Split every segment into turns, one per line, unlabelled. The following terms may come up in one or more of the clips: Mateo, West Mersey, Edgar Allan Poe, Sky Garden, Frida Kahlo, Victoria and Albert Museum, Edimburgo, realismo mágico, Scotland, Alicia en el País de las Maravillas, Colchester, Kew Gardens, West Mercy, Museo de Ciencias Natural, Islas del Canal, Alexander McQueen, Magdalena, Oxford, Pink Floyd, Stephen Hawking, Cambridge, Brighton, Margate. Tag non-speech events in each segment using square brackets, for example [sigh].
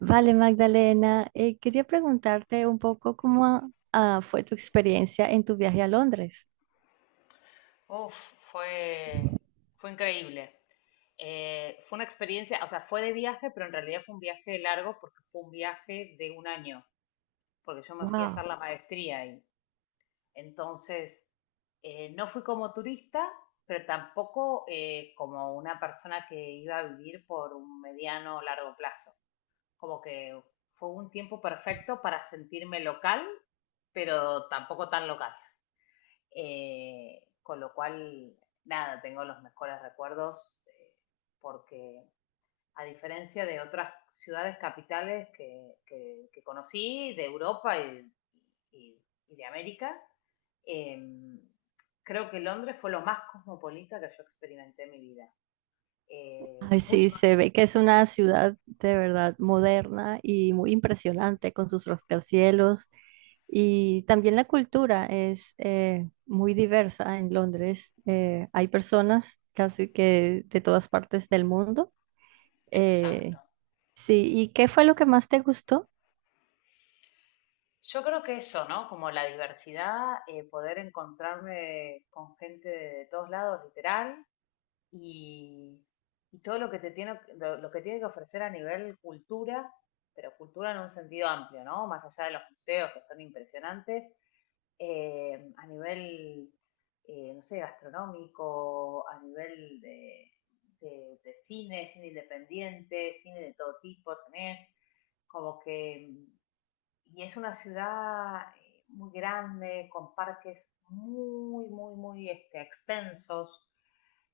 Vale, Magdalena, quería preguntarte un poco cómo fue tu experiencia en tu viaje a Londres.
Uf, fue, fue increíble. Fue una experiencia, o sea, fue de viaje, pero en realidad fue un viaje largo porque fue un viaje de un año, porque yo me fui a hacer
Wow.
la maestría ahí. Entonces, no fui como turista, pero tampoco como una persona que iba a vivir por un mediano o largo plazo. Como que fue un tiempo perfecto para sentirme local, pero tampoco tan local. Con lo cual, nada, tengo los mejores recuerdos porque a diferencia de otras ciudades capitales que conocí, de Europa y, y de América, eh, creo que Londres fue lo más cosmopolita que yo experimenté en mi vida.
Ay, sí,
Mucho más.
se ve que es una ciudad de verdad moderna y muy impresionante con sus rascacielos y también la cultura es muy diversa en Londres. Hay personas casi que de todas partes del mundo.
Exacto.
Eh, sí, ¿y qué fue lo que más te gustó?
Yo creo que eso, ¿no? Como la diversidad, poder encontrarme con gente de todos lados, literal, y, y todo lo que te tiene, lo que tiene que ofrecer a nivel cultura, pero cultura en un sentido amplio, ¿no? Más allá de los museos que son impresionantes, eh, a nivel, no sé, gastronómico, a nivel de cine, cine independiente, cine de todo tipo tenés, como que, y es una ciudad muy grande, con parques muy extensos,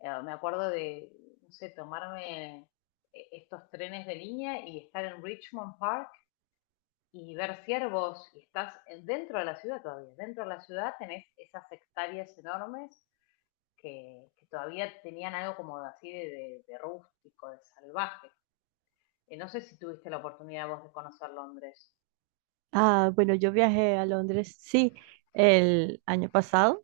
eh, me acuerdo de, no sé, tomarme estos trenes de línea y estar en Richmond Park y ver ciervos y estás dentro de la ciudad todavía. Dentro de la ciudad tenés esas hectáreas enormes que todavía tenían algo como así de rústico, de salvaje. No sé si tuviste la oportunidad vos de conocer Londres.
Ah, bueno, yo viajé a Londres, sí, el año pasado.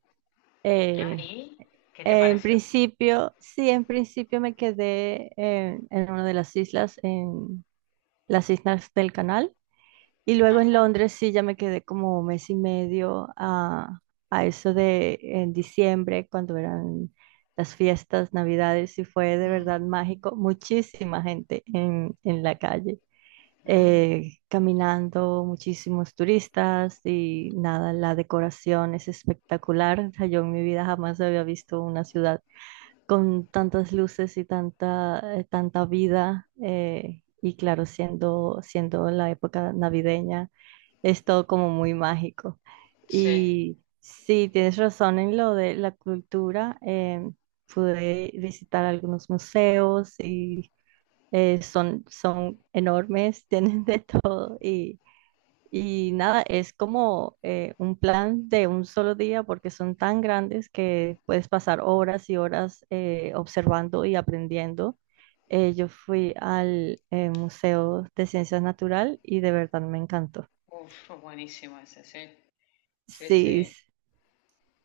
Ah,
Eh,
¿y qué te
en
pareció?
principio, sí, en principio me quedé en una de las islas, en las Islas del Canal. Y luego
Ah,
en
sa-
Londres, sí, ya me quedé como un mes y medio a eso de en diciembre, cuando eran las fiestas, Navidades, y fue de
Mm,
verdad mágico. Muchísima gente en la calle
mm,
caminando muchísimos turistas y nada, la decoración es espectacular. O sea, yo en mi vida jamás había visto una ciudad con tantas luces y tanta, tanta vida. Y claro, siendo la época navideña, es todo como muy mágico.
sí.
Y sí, tienes razón en lo de la cultura. Pude visitar algunos museos y son, son enormes, [laughs] tienen de todo y nada, es como un plan de un solo día porque son tan grandes que puedes pasar horas y horas observando y aprendiendo. Yo fui al Museo de Ciencias Natural y de verdad me encantó.
Uf, buenísimo ese, sí, sí,
Sí,
sí.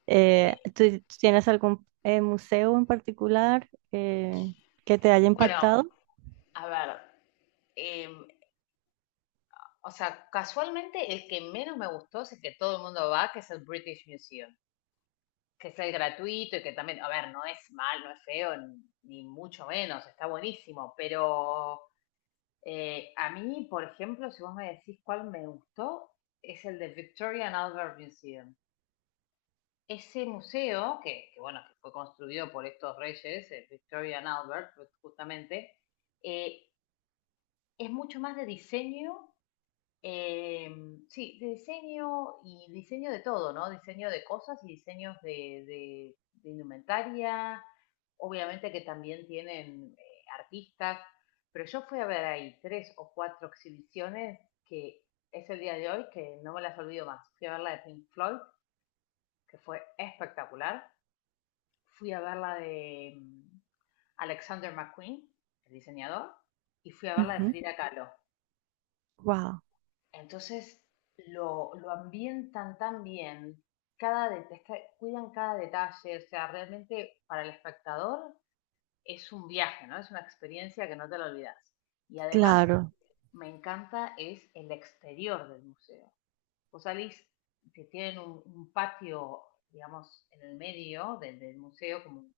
Eh,
¿Tú tienes algún museo en particular que te haya
Bueno,
impactado?
a ver. Em, o sea, casualmente el que menos me gustó si es el que todo el mundo va, que es el British Museum, que es el gratuito y que también, a ver, no es mal, no es feo, ni mucho menos, está buenísimo, pero a mí, por ejemplo, si vos me decís cuál me gustó, es el de Victoria and Albert Museum. Ese museo, bueno, que fue construido por estos reyes, Victoria and Albert, pues, justamente, eh, es mucho más de diseño. Eh, sí, de diseño y diseño de todo, ¿no? Diseño de cosas y diseños de- de indumentaria. Obviamente que también tienen artistas, pero yo fui a ver ahí tres o cuatro exhibiciones que es el día de hoy que no me las olvido más. Fui a ver la de Pink Floyd, que fue espectacular. Fui a ver la de Alexander McQueen, el diseñador, y fui a ver la de Frida Kahlo.
Wow,
Entonces lo ambientan tan bien, es que cuidan cada detalle, o sea, realmente para el espectador es un viaje, ¿no? Es una experiencia que no te la olvidas. Y además
claro.
me encanta es el exterior del museo. Vos salís, que tienen un patio, digamos, en el medio del museo, como un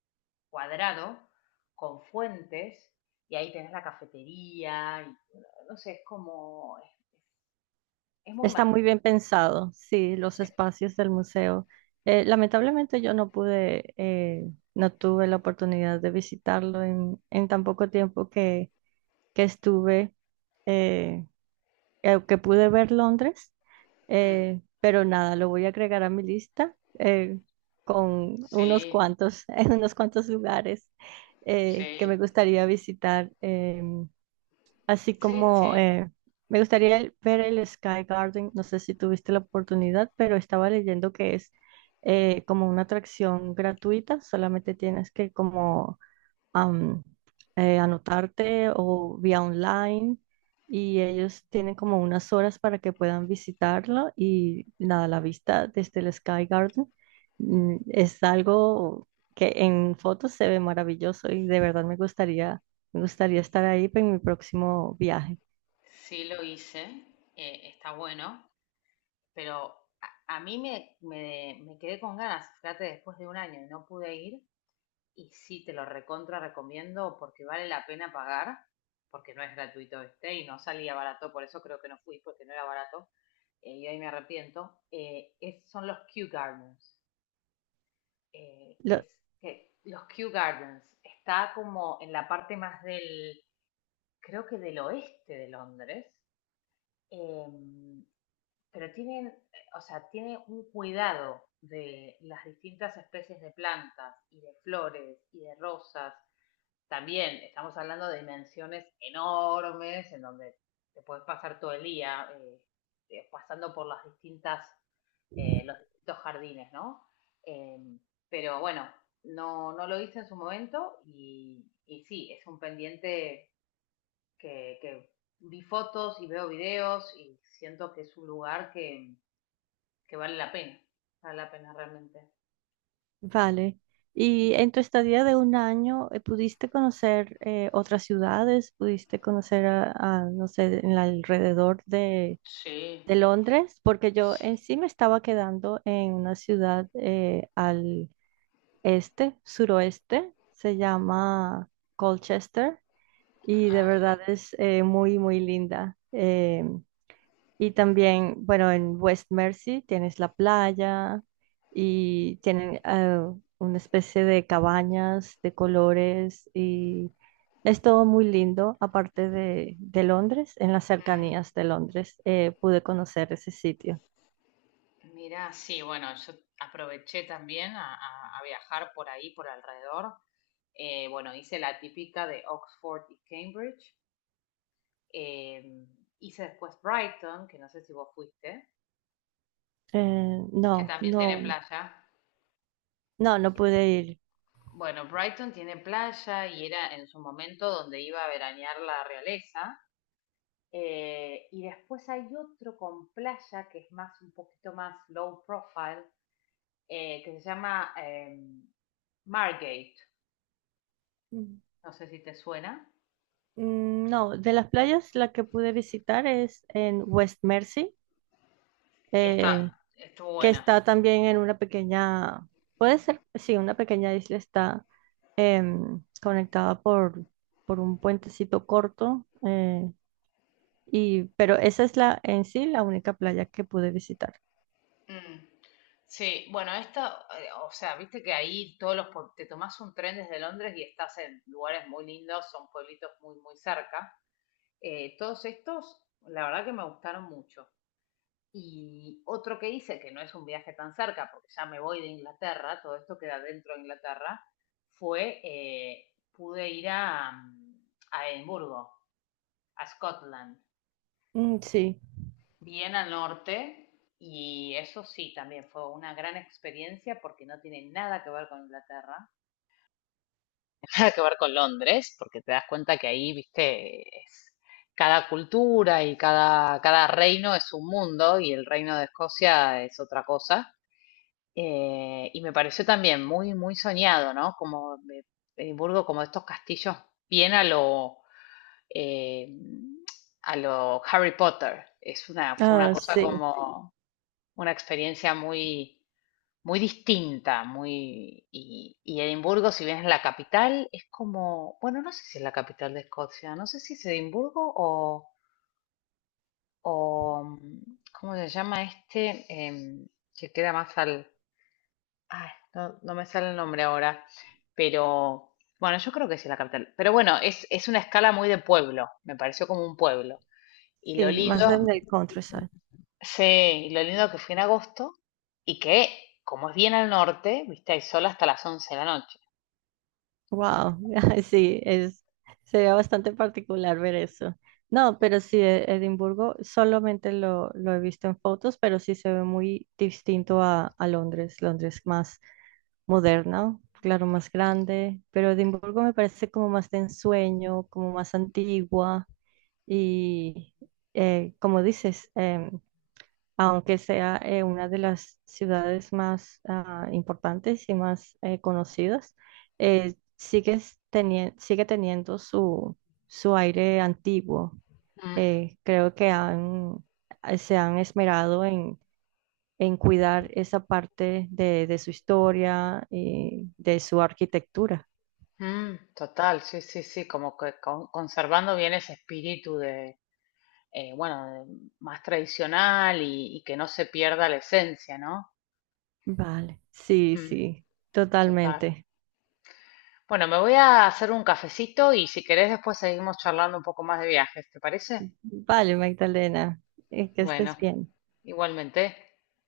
cuadrado, con fuentes, y ahí tenés la cafetería, y, bueno, no sé, es como, es- es muy
Está muy
mágico.
bien pensado, sí, los espacios del museo. Lamentablemente yo no pude, no tuve la oportunidad de visitarlo en tan poco tiempo que estuve, eh, que pude ver Londres,
Mm,
pero nada, lo voy a agregar a mi lista con unos
sí,
cuantos, [laughs] unos cuantos lugares que me
sí,
gustaría visitar. Así
sí,
como
sí,
me gustaría el- ver el Sky Garden, no sé si tuviste la oportunidad, pero estaba leyendo que es como una atracción gratuita, solamente tienes que como am, anotarte o vía online y ellos tienen como unas horas para que puedan visitarlo y nada, la vista desde el Sky Garden es algo que en fotos se ve maravilloso y de verdad me gustaría estar ahí en mi próximo viaje.
sí lo hice, está bueno, pero a mí me, me, me quedé con ganas, fíjate, después de un año y no pude ir, y sí te lo recontra recomiendo porque vale la pena pagar, porque no es gratuito este y no salía barato, por eso creo que no fui, porque no era barato, y ahí me arrepiento, son los Kew Gardens,
Lo-
es que los Kew Gardens, está como en la parte más del creo que del oeste de Londres, eh, pero tienen, o sea, tiene un cuidado de las distintas especies de plantas y de flores y de rosas. También estamos hablando de dimensiones enormes en donde te puedes pasar todo el día pasando por las distintas, los distintos jardines, ¿no? Em, pero bueno, no lo hice en su momento y sí, es un pendiente que vi fotos y veo videos y siento que es un lugar que vale la pena realmente.
vale. Y en tu estadía de un año, ¿pudiste conocer otras ciudades? ¿Pudiste conocer a, no sé, en el alrededor
Sí,
de Londres, porque yo en
sí.
sí me estaba quedando en una ciudad al este, suroeste, se llama Colchester y de
Ah,
verdad es muy, muy linda. Y también, bueno, en West Mersey tienes la playa y tienen una especie de cabañas de colores y es todo muy lindo, aparte de Londres, en las
mm,
cercanías de Londres, pude conocer ese sitio.
mira, sí, bueno, yo aproveché también a viajar por ahí, por alrededor. Bueno, hice la típica de Oxford y Cambridge. Em, hice después Brighton, que no sé si vos fuiste, que
No,
también tiene
no,
playa.
no, no pude ir.
Bueno, Brighton tiene playa y era en su momento donde iba a veranear la realeza. Y después hay otro con playa que es más un poquito más low profile, que se llama Margate.
Mm,
No sé si te suena.
mm, no, de las playas la que pude visitar es en West Mercy,
Y está,
eh,
Estuvo
que
buena.
está también en una pequeña, puede ser, sí, una pequeña isla está conectada por un puentecito corto, y, pero esa es la en sí la única playa que pude visitar.
Mm. Sí, bueno, esta, o sea, viste que ahí todos los, te tomás un tren desde Londres y estás en lugares muy lindos, son pueblitos muy cerca. Todos estos, la verdad que me gustaron mucho. Y otro que hice, que no es un viaje tan cerca, porque ya me voy de Inglaterra, todo esto queda dentro de Inglaterra, fue, pude ir a, mm, a Edimburgo, a Scotland,
Mm, sí,
bien al norte, y eso sí, también fue una gran experiencia porque no tiene nada que ver con Inglaterra, [laughs] nada que ver con Londres, porque te das cuenta que ahí, viste, cada cultura y cada reino es un mundo y el reino de Escocia es otra cosa. Y me pareció también muy soñado, ¿no? Edimburgo, como estos castillos bien eh, a lo Harry Potter. Fue una
ah,
cosa. Sí,
sí,
como una experiencia muy distinta, muy, y Edimburgo, si bien es la capital, es como, bueno, no sé si es la capital de Escocia, no sé si es Edimburgo o, mm, ¿cómo se llama este? Em, que queda más al, ay, no, no me sale el nombre ahora, pero bueno, yo creo que sí es la capital. Pero bueno, es una escala muy de pueblo, me pareció como un pueblo. Y lo
sí, más
lindo,
en el countryside.
sí, y lo lindo que fui en agosto y que, como es bien al norte, viste, hay sol hasta las 11 de la noche.
Wow, [laughs] sí, es, sería bastante particular ver eso. No, pero sí, E- Edimburgo solamente lo he visto en fotos, pero sí se ve muy distinto a Londres. Londres más moderna, claro, más grande, pero Edimburgo me parece como más de ensueño, como más antigua y, como dices, aunque sea una de las ciudades más importantes y más conocidas, eh, sigue, sigue teniendo su, su aire antiguo.
Mm,
Creo que han, se han esmerado en cuidar esa parte de su historia y de su arquitectura.
mm, total, sí, sí, sí, conservando bien ese espíritu de, eh, bueno, de- más tradicional y que no se pierda la esencia, ¿no?
Vale, sí,
Mm,
sí,
total.
totalmente.
Bueno, me voy a hacer un cafecito y si querés después seguimos charlando un poco más de viajes, ¿te parece?
Vale, Magdalena, que estés
Bueno,
bien.
igualmente.